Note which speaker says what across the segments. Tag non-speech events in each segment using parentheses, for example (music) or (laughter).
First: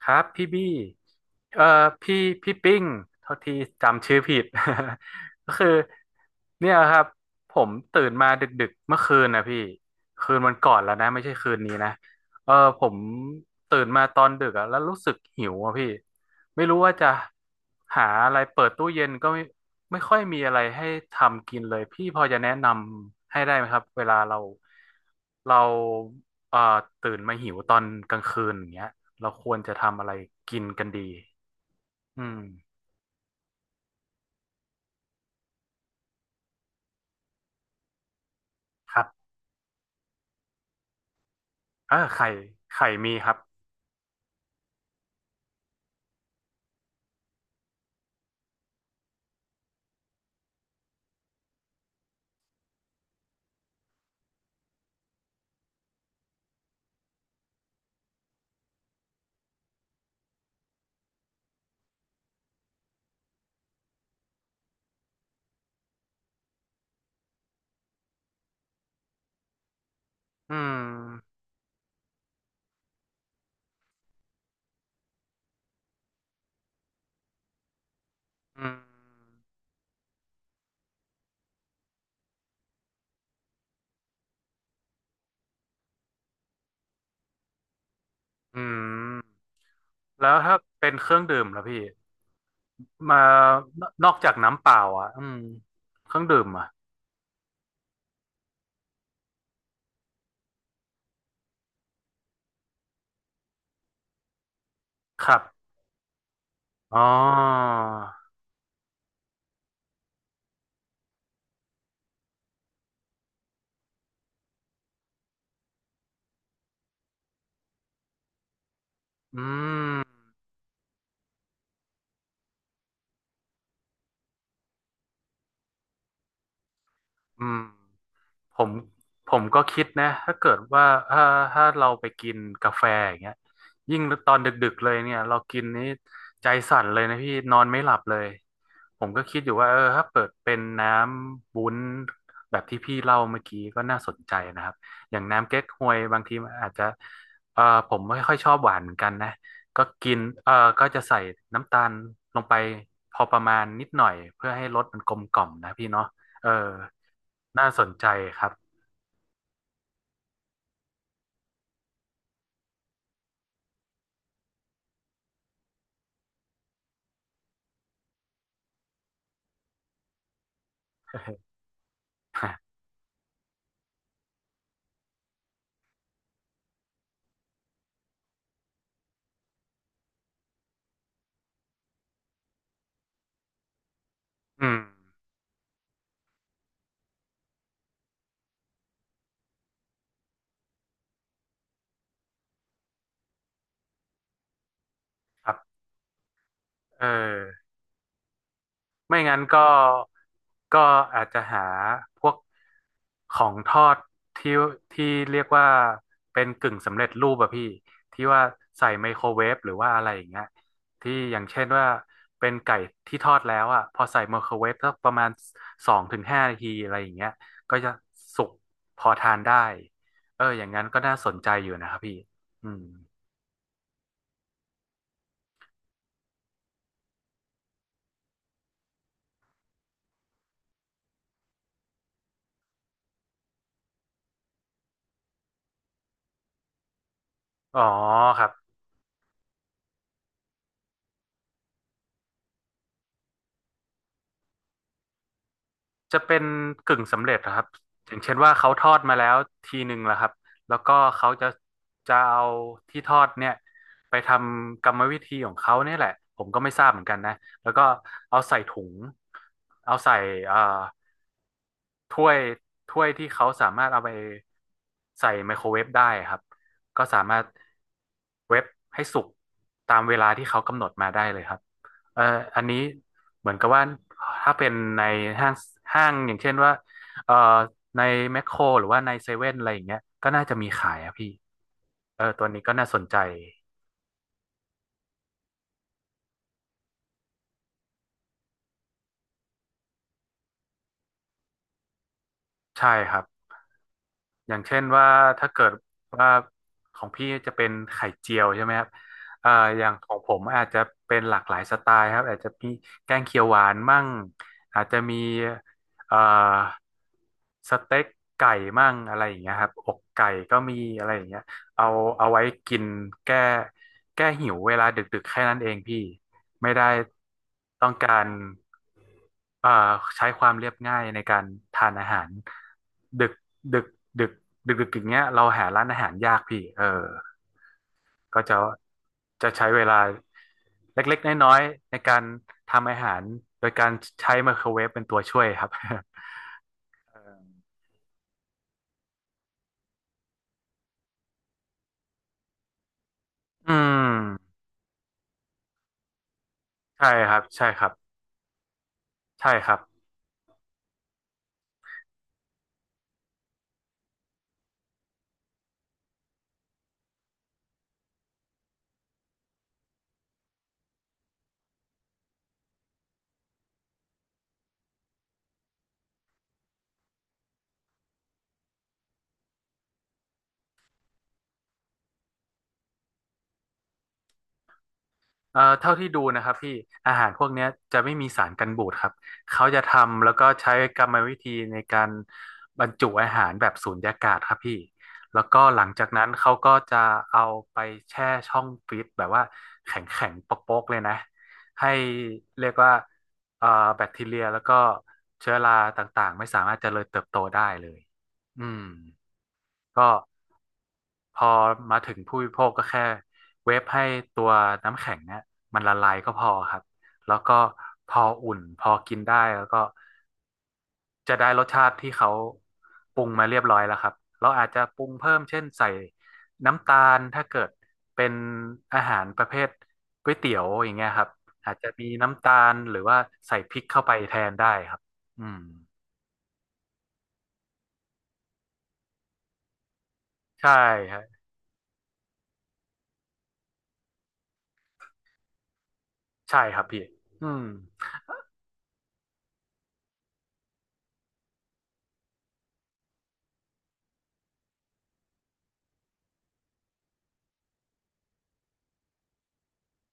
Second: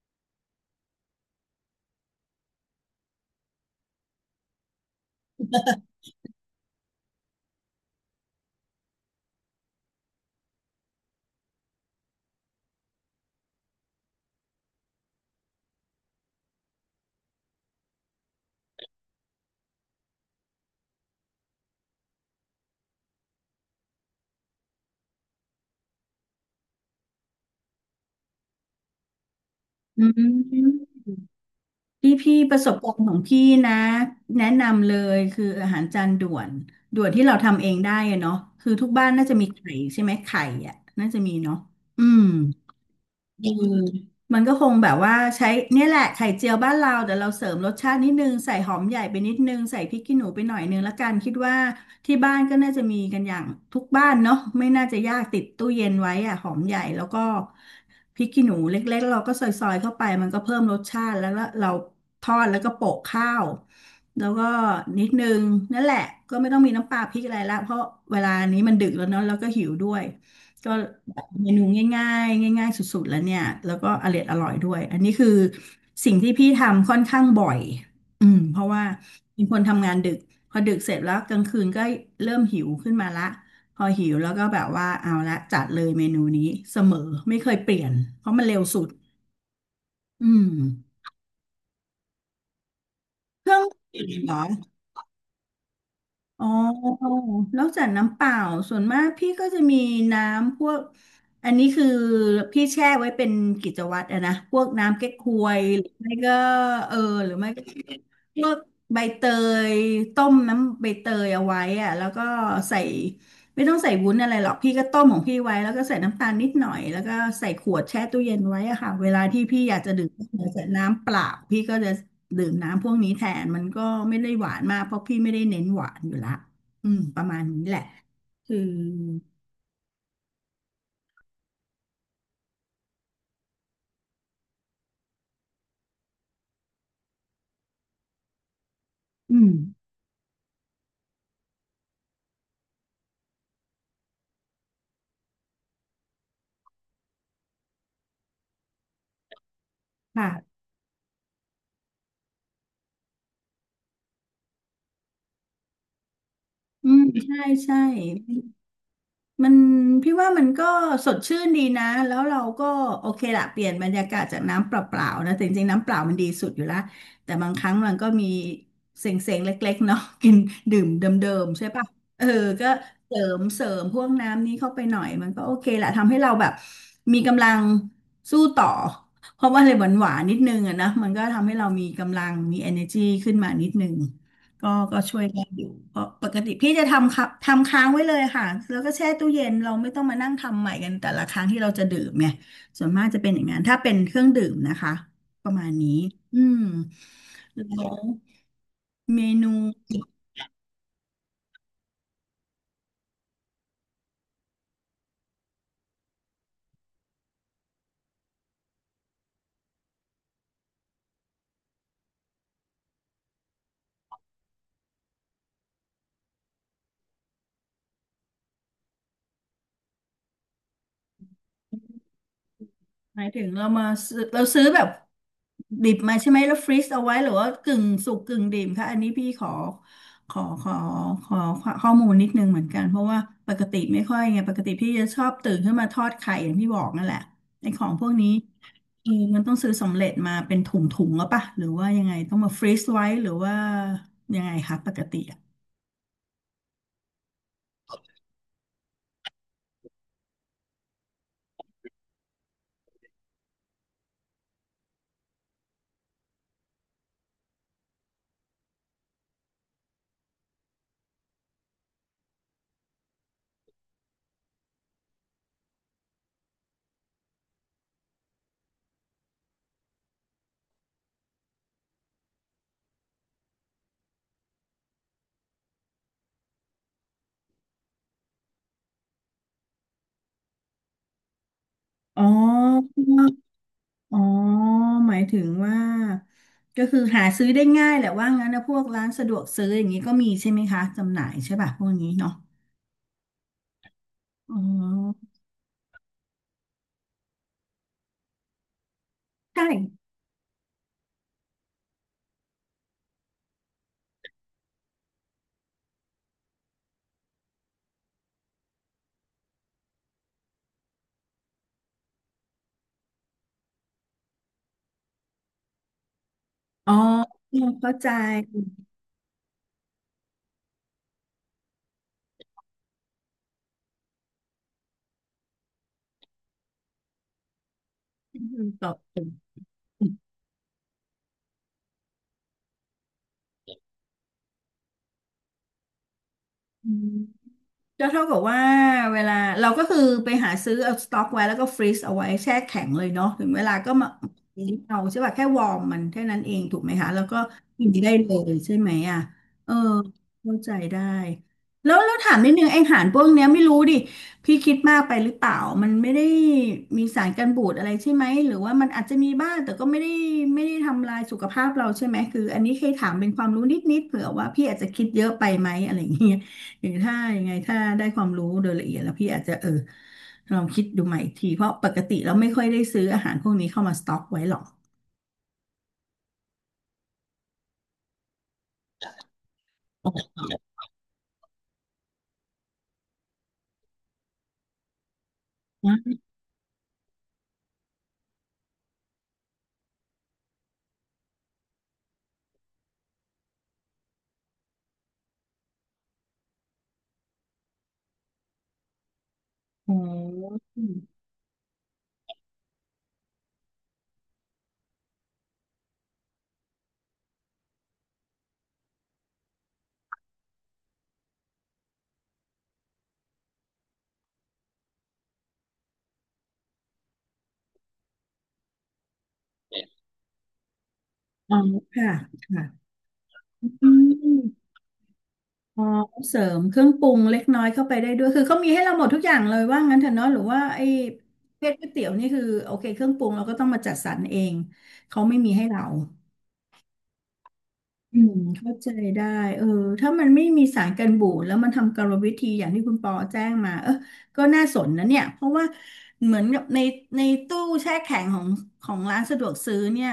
Speaker 1: ครับพี่บี้เอ่อพี่พี่ปิ้งเท่าที่จำชื่อผิด (laughs) ก็คือเนี่ยครับผมตื่นมาดึกๆเมื่อคืนนะพี่คืนวันก่อนแล้วนะไม่ใช่คืนนี้นะเออผมตื่นมาตอนดึกอะแล้วรู้สึกหิวอะพี่ไม่รู้ว่าจะหาอะไรเปิดตู้เย็นก็ไม่ค่อยมีอะไรให้ทำกินเลยพี่พอจะแนะนำให้ได้ไหมครับเวลาเราเอ่อตื่นมาหิวตอนกลางคืนอย่างเงี้ย เราควรจะทำ
Speaker 2: อื
Speaker 1: อะไรกิน
Speaker 2: ม
Speaker 1: กันดี
Speaker 2: พี่
Speaker 1: อื
Speaker 2: พี่
Speaker 1: ม
Speaker 2: ประสบการณ์ของพี่นะแนะนำเลยคืออาหารจานด่วนที่เราทำเองได้อะเนาะคือทุก
Speaker 1: ครั
Speaker 2: บ้า
Speaker 1: บ
Speaker 2: นน่าจะมีไข่ใช่ไหมไข่อ่ะน่าจะมีเนาะ
Speaker 1: เออ
Speaker 2: อืม
Speaker 1: ไข่ไข่มีครับ
Speaker 2: อืมมันก็คงแบบว่าใช้เนี่ยแหละไข่เจียวบ้านเราแต่เราเสริมรสชาตินิดนึงใส่หอมใหญ่ไปนิดนึงใส่พริกขี้หนูไปหน่อยนึงละกันคิดว่าที่บ้านก็น่าจะมีกันอย่างทุกบ้านเนาะไม่น่าจะยากติดตู้เย็นไว้อะหอมใหญ่แล้วก็พริกขี้หนูเล็กๆเราก็ซอยๆเข้าไปมันก็เพิ่มรสชาติแล้วละเราทอดแล้วก็โปะข้าวแล้วก็นิดนึงนั่นแหละก็ไม่ต้องมีน้ำปลาพริกอะไรละเพราะเวลานี้มันดึกแล้วเนาะแล้วก็หิวด้วย
Speaker 1: อื
Speaker 2: ก็แบบ
Speaker 1: ม
Speaker 2: เมนูง่ายๆง่ายๆสุดๆแล้วเนี่ยแล้วก็อร่อยด้วยอันนี้คือสิ่งที่พี่ทำค่อนข้างบ่อยอืมเพ
Speaker 1: อื
Speaker 2: ราะว่า
Speaker 1: ม
Speaker 2: เป็นคนทำงานดึกพอดึกเสร็จแล้วกลางคืนก็เริ่มหิวขึ้นมาละพอหิวแล้วก็แบบว่าเอาละจัดเลยเมนูนี้เสมอไม่เคยเปลี่ยนเพราะมันเร็
Speaker 1: อื
Speaker 2: วสุด
Speaker 1: ม
Speaker 2: อื
Speaker 1: แล้ว
Speaker 2: ม
Speaker 1: ถ้าเป็นเครื่องดื่มล่ะพี่มา
Speaker 2: เครื่อง
Speaker 1: นนอก
Speaker 2: ดื่ม
Speaker 1: จา
Speaker 2: เหร
Speaker 1: ก
Speaker 2: อ
Speaker 1: น้ำเปล่าอ่ะอืมเครื่องดื่
Speaker 2: อ๋
Speaker 1: มอ่ะ
Speaker 2: อนอกจากน้ำเปล่าส่วนมากพี่ก็จะมีน้ำพวกอันนี้คือพี่แช่ไว้เป็นกิจวัตรอะนะพวกน้ำเก๊ก
Speaker 1: ค
Speaker 2: ฮ
Speaker 1: รั
Speaker 2: วย
Speaker 1: บ
Speaker 2: หรือไม่ก็เออ
Speaker 1: อ๋อ
Speaker 2: หรือไม่ก็พวกใบเตยต้มน้ำใบเตยเอาไว้อะแล้วก็ใส่ไม่ต้องใส่วุ้นอะไรหรอกพี่ก็ต้มของพี่ไว้แล้วก็ใส่น้ำตาลนิดหน่อยแล้วก็ใส่ขวดแช่ตู้เย็นไว้อะค่ะเวลาที่
Speaker 1: อื
Speaker 2: พี่อยากจะดื่ม
Speaker 1: ม
Speaker 2: เหลือจากน้ำเปล่าพี่ก็จะ ดื่มน้ำพวกนี้แทนมันก็ไม่ได้หวานมากเพราะพี่ไม่ได้เน้นหวานอยู่ละอืมประมา
Speaker 1: อื
Speaker 2: ณ
Speaker 1: ม
Speaker 2: นี้แหละคื
Speaker 1: ผ
Speaker 2: อ
Speaker 1: มผมก็คิดนะถ้าเกิดว่าถ้าเราไปกินกาแฟอย่างเงี้ยยิ่งตอนดึกๆเลยเนี่ยเรากินนี้ใจสั่นเลยนะพี่นอนไม่หลับเลยผมก็คิ
Speaker 2: อื
Speaker 1: ดอ
Speaker 2: ม
Speaker 1: ยู่ว่าเออถ้าเปิดเป็นน้ำวุ้นแบบที่พี่เล่าเมื่อกี้ก็น่าสนใจนะครับอย่างน้ำเก๊กฮวยบางทีมันอาจจะเออผมไม่ค่อยชอบหวานเหมือนกันนะก็กินเออ
Speaker 2: ค่ะ
Speaker 1: ก็จะใส่น้ำตาลลงไปพอประมาณนิดหน่อยเพื่อให้รสมันกลมกล่อมนะพี่เนาะ เออ
Speaker 2: อืมใช่
Speaker 1: น่า
Speaker 2: ใช่
Speaker 1: สนใจครับ
Speaker 2: มันพี่ว่ามันก็สดชื่นดีนะแล้วเราก็โอเคละเปลี่ยนบรรยากาศจากน้ำเปล่าๆนะแต่จริงๆน้ำเปล่ามันดีสุดอยู่ละแต่บางครั้งมันก็มีเซ็งๆเล็กๆเนาะ (laughs) กินดื่มเดิมๆ
Speaker 1: (laughs)
Speaker 2: ใช่ปะเออก็เสริมพวกน้ำนี้เข้าไปหน่อยมันก็โอเคละทำให้เราแบบมีกำลังสู้ต่อเพราะว่าอะไรหวานๆนิดนึงอะนะมันก็ทำให้เรามีกำลังมี energy ขึ้นมานิดนึง ก็
Speaker 1: อืม
Speaker 2: ก็ช่วยได้อยู่เพราะปกติพี่จะทำค่ะทำค้างไว้เลยค่ะแล้วก็แช่ตู้เย็นเราไม่ต้องมานั่งทำใหม่กันแต่ละครั้งที่เราจะดื่มเนี่ยส่วนมากจะเป็นอย่างนั้นถ้าเป็นเครื่องดื่มนะคะป
Speaker 1: ครั
Speaker 2: ระ
Speaker 1: บ
Speaker 2: มาณนี้อืม
Speaker 1: เออ
Speaker 2: แล้ว
Speaker 1: ไม่
Speaker 2: เม
Speaker 1: งั้น
Speaker 2: นู
Speaker 1: ก็ก็อาจจะหาพวกของทอดที่ที่เรียกว่าเป็นกึ่งสำเร็จรูปอะพี่ที่ว่าใส่ไมโครเวฟหรือว่าอะไรอย่างเงี้ยที่อย่างเช่นว่าเป็นไก่ที่ทอดแล้วอะพอใส่ไมโครเวฟสักประมาณสองถึงห้านาทีอะไรอย่างเงี้ยก็จะสุกพอทานได้เอออย่างนั้นก็น่าสนใจอยู่นะครับพี่อืม
Speaker 2: หมายถึงเรามาซื้อเราซื้อแบบดิบมาใช่ไหมแล้วฟรีซเอาไว้หรือว่ากึ่งสุกกึ่งดิบคะอันนี้พี่ขอขอขอข้อมูลนิดนึงเหมือนกันเพราะว่าปกติไม่ค่อยไงปกติพี่จะชอบตื่นขึ้นมาทอดไข่อย่างที่บอกนั่นแหละไอ้
Speaker 1: อ๋
Speaker 2: ข
Speaker 1: อ
Speaker 2: องพวกนี้
Speaker 1: ครับ
Speaker 2: เออมันต้องซื้อสำเร็จมาเป็นถุงแล้วปะหรือว่ายังไงต้องมาฟรีซไว้หรือว่ายังไงคะปกติอะ
Speaker 1: จะเป็นกึ่งสำเร็จนะครับอย่างเช่นว่าเขาทอดมาแล้วทีหนึ่งแล้วครับแล้วก็เขาจะจะเอาที่ทอดเนี่ยไปทำกรรมวิธีของเขาเนี่ยแหละผมก็ไม่ทราบเหมือนกันนะแล้วก็เอาใส่ถุงเอาใส่เอ่อถ้วยถ้วยที่เขาสามารถเอาไปใส่ไมโครเวฟได้ครับก็สามารถเวฟให้สุกตามเวลาที่เขากำหนดมาได้เลยครับ เอ่ออันนี้เหมือนกับว่าถ้าเป็นในห้างห้างอย่างเช่นว่าเอ่อในแมคโครหรือว่าในเซเว่นอะไรอย่างเงี้ยก็น่าจะมีขายอะพี่เอ
Speaker 2: อ๋อ
Speaker 1: อตัวนี้ก็น่าสนใจ
Speaker 2: อ๋อหมายถึงว่าก็คือหาซื้อได้ง่ายแหละว่างั้นนะพวกร้านสะดวกซื้ออย่างนี้ก็มีใช่ไหมคะจำหน่ายใช่ป่ะพวกนี้เนาะ
Speaker 1: ใช่ครับ อ
Speaker 2: อ๋
Speaker 1: ย่างเช่นว่า
Speaker 2: อ
Speaker 1: ถ้าเกิดว่าของพี่จะเป็นไข่เจียวใช่ไหมครับเอ่อ
Speaker 2: ใช่
Speaker 1: อย่างของผมอาจจะเป็นหลากหลายสไตล์ครับอาจจะมีแกงเขียวหวานมั่งอาจจะมีเอ่อสเต็กไก่มั่งอะไรอย่างเงี้ยครับอกไก่ก็มีอะไรอย่างเงี้ยเอาเอาไว้กินแก้แก้หิวเวลาดึกๆแค่นั้นเองพี่ ไม่ได้
Speaker 2: อ๋อ
Speaker 1: ต้อ
Speaker 2: เข้า
Speaker 1: ง
Speaker 2: ใจ
Speaker 1: การเอ่อใช้ความเรียบง่ายในการทานอาหารดึกดึกดึกดึกอย่างเงี้ยเราหาร้านอาหารยากพี่เออ
Speaker 2: อื
Speaker 1: ก็จะ
Speaker 2: มตอบถูก
Speaker 1: จะใช้เวลาเล็กๆน้อยๆในการทำอาหารโดยการใช้ไมโครเวฟเป็นตัวช่วยครับ
Speaker 2: อืม
Speaker 1: (laughs) เออ
Speaker 2: ก็เท่ากับว่าเวลาเราก็คือไปหาซื้อเอาสต็อกไว้แล้วก็ฟรีซเอาไว้แช่แข็งเลยเนาะถึงเว
Speaker 1: อื
Speaker 2: ลาก็มา
Speaker 1: ม
Speaker 2: ลิ้เอาใช่ป่ะแค่วอร์มมันแค่นั้นเองถูกไหม
Speaker 1: ใช่
Speaker 2: คะแล้ว
Speaker 1: ค
Speaker 2: ก็
Speaker 1: รับใช่ค
Speaker 2: กิ
Speaker 1: รั
Speaker 2: น
Speaker 1: บ
Speaker 2: ได้เลยใช่ไหมอ่ะ
Speaker 1: ใช่ค
Speaker 2: เออ
Speaker 1: รับ
Speaker 2: เข้าใจได้แล้วถามนิดนึงไออาหารพวกเนี้ยไม่รู้ดิพี่คิดมากไปหรือเปล่ามันไม่ได้มีสารกันบูดอะไรใช่ไหมหรือว่ามันอาจจะมีบ้างแต่ก็ไม่ได้ทำลายสุขภาพเราใช่ไหมคืออันนี้เคยถามเป็นความรู้นิดๆเผื่อว่าพี่อาจจะคิดเยอะไปไหมอะไรอย่างเงี้ย หรือถ้ายังไงถ้าได้ความรู้โดยละเอียดแล้วพี่อาจจะเออลองคิดดูใหม่อีกทีเพราะปกติเราไม่ค่อยได้ซื้ออาหารพวกนี้เข้ามาสต็อกไว้หรอก
Speaker 1: เท่าที่ดูนะครับพี่อาหารพวกเนี้ยจะไม่มีสารกันบูดครับเขาจะทำ
Speaker 2: โอ
Speaker 1: แล้วก็ใช้กรรมวิธีในการบรรจุอาหารแบบสูญญากาศครับพี่แล้วก็หลัง
Speaker 2: น
Speaker 1: จาก
Speaker 2: ะ
Speaker 1: นั้นเขาก็จะเอาไปแช่ช่องฟรีซแบบว่าแข็งแข็งโป๊กๆเลยนะให้เรียกว่าเอ่อแบคทีเรียแล้วก็เชื้อราต่างๆไม่สามารถเจริญเติบโตได้เลยอืมก็ พอมาถึงผู้บริโภคก็แค่เวฟให้ตัวน้ำแข็งเนี่ยมันละลายก็พอครับแล้วก็พออุ่นพอกินได้แล้วก็จะได้รสชาติที่เขาปรุงมาเรียบร้อยแล้วครับเราอาจจะปรุงเพิ่มเช่นใส่น้ำตาลถ้าเกิดเป็นอาหารประเภทก๋วยเตี๋ยวอย่างเงี้ยครับอาจจะมี
Speaker 2: ค่ะ
Speaker 1: น้ำตาล
Speaker 2: ค่ะ
Speaker 1: หรือว่าใส่พริก
Speaker 2: อื
Speaker 1: เข้าไปแทน
Speaker 2: ม
Speaker 1: ได้ครับอืม
Speaker 2: พอเสริมเครื่องปรุงเล็กน้อยเข้าไปได้ด้วยคือเขามีให้เราหมดทุกอย่างเลยว่างั้นเถอะเนาะหรือว่า
Speaker 1: ใช่
Speaker 2: ไอ้
Speaker 1: ฮะ
Speaker 2: ประเภทก๋วยเตี๋ยวนี่คือโอเคเครื่องปรุงเราก็ต้องมาจัดสรรเองเขาไม่มีให้เรา
Speaker 1: ใช่ครับพี่อืม
Speaker 2: เข้าใจได้เออถ้ามันไม่มีสารกันบูดแล้วมันทำกรรมวิธีอย่างที่คุณปอแจ้งมาก็น่าสนนะเนี่ยเพราะว่าเหมือนกับในตู้แช่แข็งของร้านสะดวกซื้อเนี่ย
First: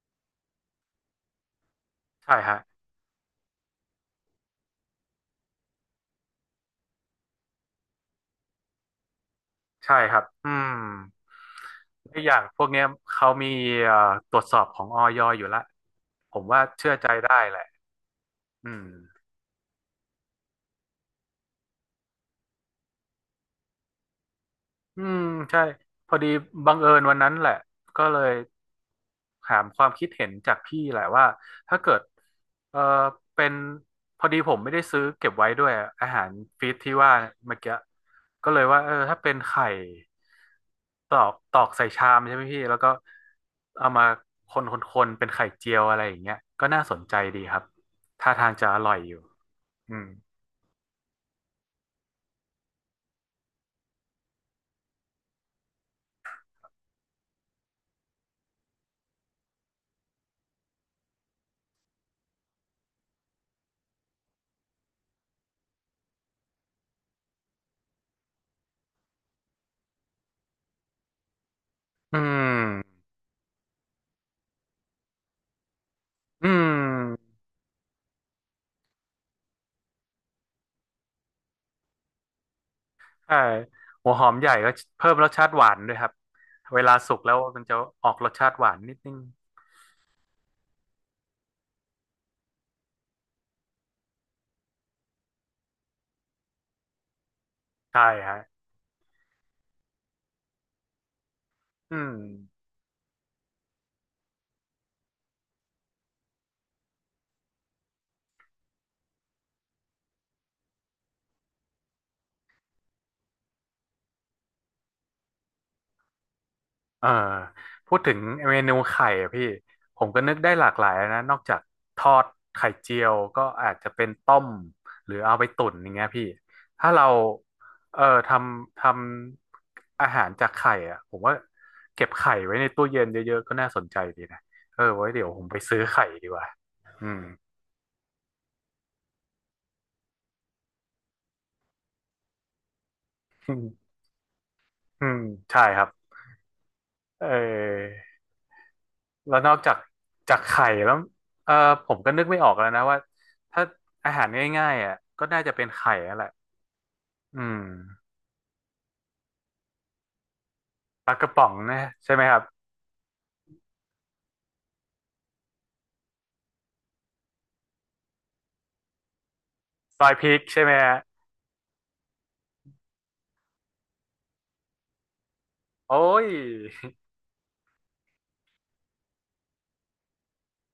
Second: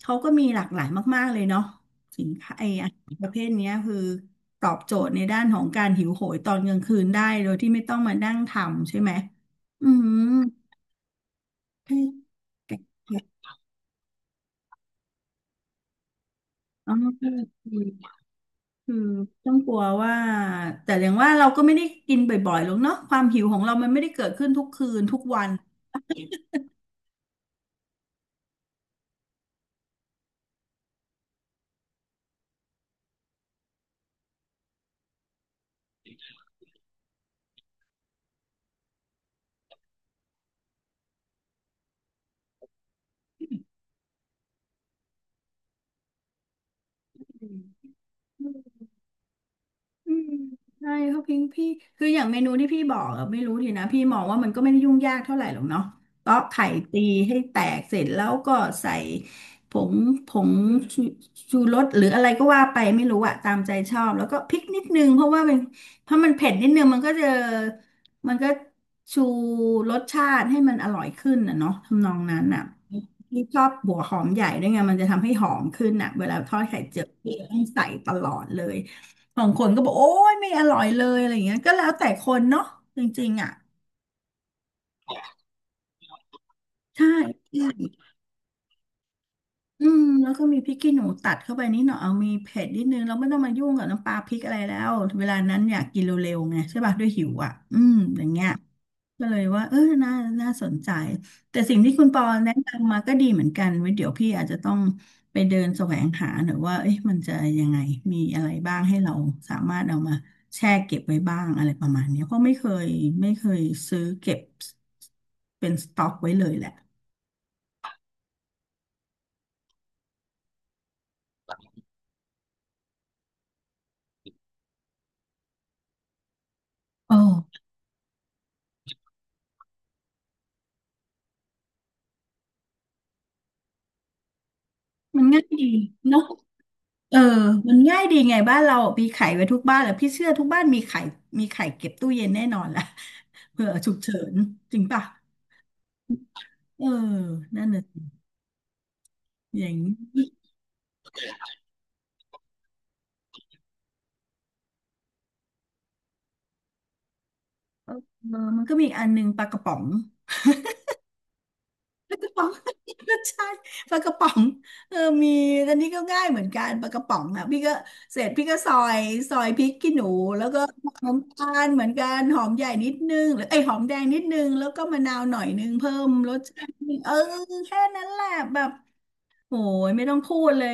Speaker 2: เขาก็มีหลากหลายมากๆเลยเนาะสิน
Speaker 1: ใช่
Speaker 2: ค้า
Speaker 1: ฮะ
Speaker 2: ไอ้อาหารประเภทเนี้ยคือตอบโจทย์ในด้านของการหิวโหยตอนกลางคืนได้โดยที่ไม่ต้องมานั่งทำใช่ไหมอื
Speaker 1: ใช่ค
Speaker 2: ม
Speaker 1: รับอืม
Speaker 2: แ
Speaker 1: และอย่างพวก
Speaker 2: ่แ
Speaker 1: เนี้ยเขามีเอ่อตรวจสอบของอยอยู่ละผมว่าเชื่
Speaker 2: อ๋
Speaker 1: อใจได้แหละ
Speaker 2: อ
Speaker 1: อืม
Speaker 2: คือต้องกลัวว่าแต่อย่างว่าเราก็ไม่ได้กินบ่อยๆหรอกเนาะความหิวของเรามันไม่ได้เกิดขึ้นทุกคื
Speaker 1: อื
Speaker 2: นทุ
Speaker 1: ม
Speaker 2: กวัน
Speaker 1: ใช่พอดีบังเอิญวันนั้นแหละก็เลยถามความคิดเห็นจากพี่แหละว่าถ้าเกิดเออเป็นพอดีผมไม่ได้ซื้อเก็บไว้ด้วยอะอาหารฟีดที่ว่าเมื่อกี้ก็เลยว่าเออถ้าเป็นไข่ตอกตอกใส่ชามใช่ไหมพี่แล้วก็เอามาคนเป็นไข่เจียวอะไรอย่างเงี้ยก็น่าสนใจดีครับท่าทางจะอร่อยอยู่อืม
Speaker 2: อืมใช่เขาพิงพี่คืออย่างเมนูที่พี่บอกอะไม่รู้ดีนะพี่มองว่ามันก็ไม่ได้ยุ่งยากเท่าไหร่หรอกเนาะตอกไข่ตีให้แตกเสร็จแล้วก็ใส่ผงผงชูชูรสหรืออะไรก็ว่าไปไม่รู้อะตามใจชอบแล้วก็พริกนิดนึงเพราะมันเผ็ดนิดนึงมันก็ชูรสชาติให้มันอร่อยขึ้นนะเนาะทำนอ
Speaker 1: อื
Speaker 2: งนั้นอะ
Speaker 1: ม
Speaker 2: พี่ชอบหัวหอมใหญ่ด้วยไงมันจะทำให้หอมขึ้นอะเวลา
Speaker 1: อื
Speaker 2: ทอดไข่เจียวพี่
Speaker 1: ม
Speaker 2: ต้องใส่ตลอดเลย บางคนก็บอกโอ้ยไม่อร่อยเลยอะไรอย่างเงี้ยก็แล้วแต่คนเนาะจริง
Speaker 1: ใช่
Speaker 2: ๆอ่ะ
Speaker 1: หัวหอมใหญ่ก็เพิ่มรสชาติหวานด้วยครับเวลา
Speaker 2: ใช่
Speaker 1: สุกแล้วมันจะออกรสชาติหวานนิดนึง
Speaker 2: อืมแล้วก็มีพริกขี้หนูตัดเข้าไปนิดหน่อยเอามีเผ็ดนิดนึงเราไม่ต้องมายุ่งกับน้ำปลาพริกอะไรแล้วเวลานั้นอยากกินเร็วๆไงใช่ป่ะด้วยหิวอ่ะอืม
Speaker 1: ใช่
Speaker 2: อย่าง
Speaker 1: ฮะ
Speaker 2: เงี้ยก็เลยว่าน่าสนใจแต่สิ่งที่
Speaker 1: อื
Speaker 2: คุณ
Speaker 1: ม
Speaker 2: ปอแนะนำมาก็ดีเหมือนกันไว้เดี๋ยวพี่อาจจะต้องไปเดินแสวงหาหน่อยว่าเอ๊ะมันจะยังไงมีอะไรบ้างให้เราสามารถเอามาแช่เก็บไว้บ้างอะไรประมาณเนี้ยเพราะไม่เคยซื้อเก็บเป็นสต็อกไว้เลยแหละ
Speaker 1: เออพูดถึงเมนูไข่อะพี่ผมก็นึกได้หลากหลายนะนอกจากทอดไข่เจียวก็อาจจะเป็นต้มหรือเอาไปตุ๋นอย่างเงี้ยพี่ถ้าเรา
Speaker 2: โอ้
Speaker 1: เออทำอาหารจากไข่อะผมว่าเก็บไข่ไว้ในตู้เย็นเยอะๆก็น่าสนใจดีนะเออไว้
Speaker 2: มั
Speaker 1: เดี๋
Speaker 2: น
Speaker 1: ยวผ
Speaker 2: ง่าย
Speaker 1: มไป
Speaker 2: ดี
Speaker 1: ซื้อไข่
Speaker 2: เนาะ
Speaker 1: ดีกว่าอื
Speaker 2: เออ
Speaker 1: ม
Speaker 2: มันง่ายดีไงบ้านเรามีไข่ไว้ทุกบ้านแหละพี่เชื่อทุกบ้านมีไข่มีไข่เก็บตู้เย็นแน่นอนแหละ (laughs) เผื่อฉุกเฉินจริงป่ะ
Speaker 1: อืมใช่ครับ
Speaker 2: เออ
Speaker 1: เ
Speaker 2: นั่นน่ะ
Speaker 1: ออ
Speaker 2: สิ
Speaker 1: แล้วนอก
Speaker 2: อย่า
Speaker 1: จา
Speaker 2: ง
Speaker 1: ก
Speaker 2: นี้
Speaker 1: จากไข่แล้วเออผมก็นึกไม่ออกแล้วนะว่าถ้าอาหารง่ายๆอ่ะก็น่าจะเป็นไข่นั่นแหละอืม
Speaker 2: เออมันก็มีอกอันหนึงปลากระป๋อง
Speaker 1: ปลากระป๋องนะใช่
Speaker 2: ปลา
Speaker 1: ไหม
Speaker 2: ก
Speaker 1: ค
Speaker 2: ระ
Speaker 1: รับ
Speaker 2: ป๋อง (laughs) ก็ใช่ปลากระป๋องเออมีอันนี้ก็ง่ายเหมือนกันปลากระป๋องอ่ะพี่ก็เสร็จพี่ก็ซอยพริกขี้
Speaker 1: ซ
Speaker 2: หนู
Speaker 1: อยพริก
Speaker 2: แล้วก็
Speaker 1: ใช่ไหมฮะ
Speaker 2: น้ำตาลเหมือนกันหอมใหญ่นิดนึงหรือไอยหอมแดงนิดนึงแล้วก็มะนาวหน่อยนึงเพิ่
Speaker 1: โอ้
Speaker 2: ม
Speaker 1: ย
Speaker 2: รสชาติเออแค่นั้นแหละแบบ โหยไม่ต้องพูดเลย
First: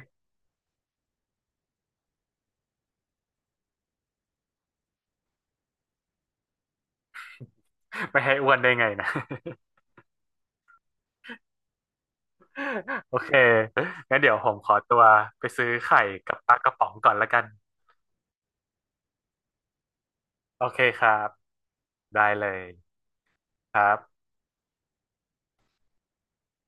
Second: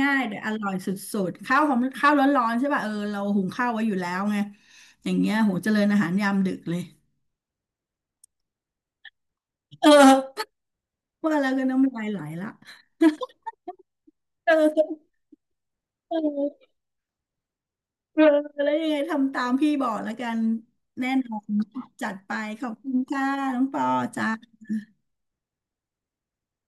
Speaker 2: ง่ายๆแต่อร่อยสุดๆข้าวหอมข้าวร้อนๆใช่ป่ะเออเราหุงข้าวไว้อยู่แล้วไงอย่างเงี้ยโหเจริญอาหารยามดึกเลย
Speaker 1: (laughs) ไม่ให้อ้วนได้ไงนะ
Speaker 2: เออว่าแล้วก็น้ำลายไหลละ
Speaker 1: (laughs) โอเค
Speaker 2: (laughs)
Speaker 1: งั้นเดี๋ยวผ
Speaker 2: เอ
Speaker 1: มขอตัว
Speaker 2: อ
Speaker 1: ไปซื้อไข่
Speaker 2: เ
Speaker 1: กับปลา
Speaker 2: ออ
Speaker 1: กระป๋องก่อนละกัน
Speaker 2: เออแล้วยังไงทำตามพี่บอกแล้วกัน
Speaker 1: โอเคค
Speaker 2: แน่
Speaker 1: รั
Speaker 2: น
Speaker 1: บ
Speaker 2: อนจัด
Speaker 1: ได้
Speaker 2: ไป
Speaker 1: เล
Speaker 2: ข
Speaker 1: ย
Speaker 2: อบคุณค่ะน้อง
Speaker 1: ค
Speaker 2: ปอ
Speaker 1: รับ
Speaker 2: จ้า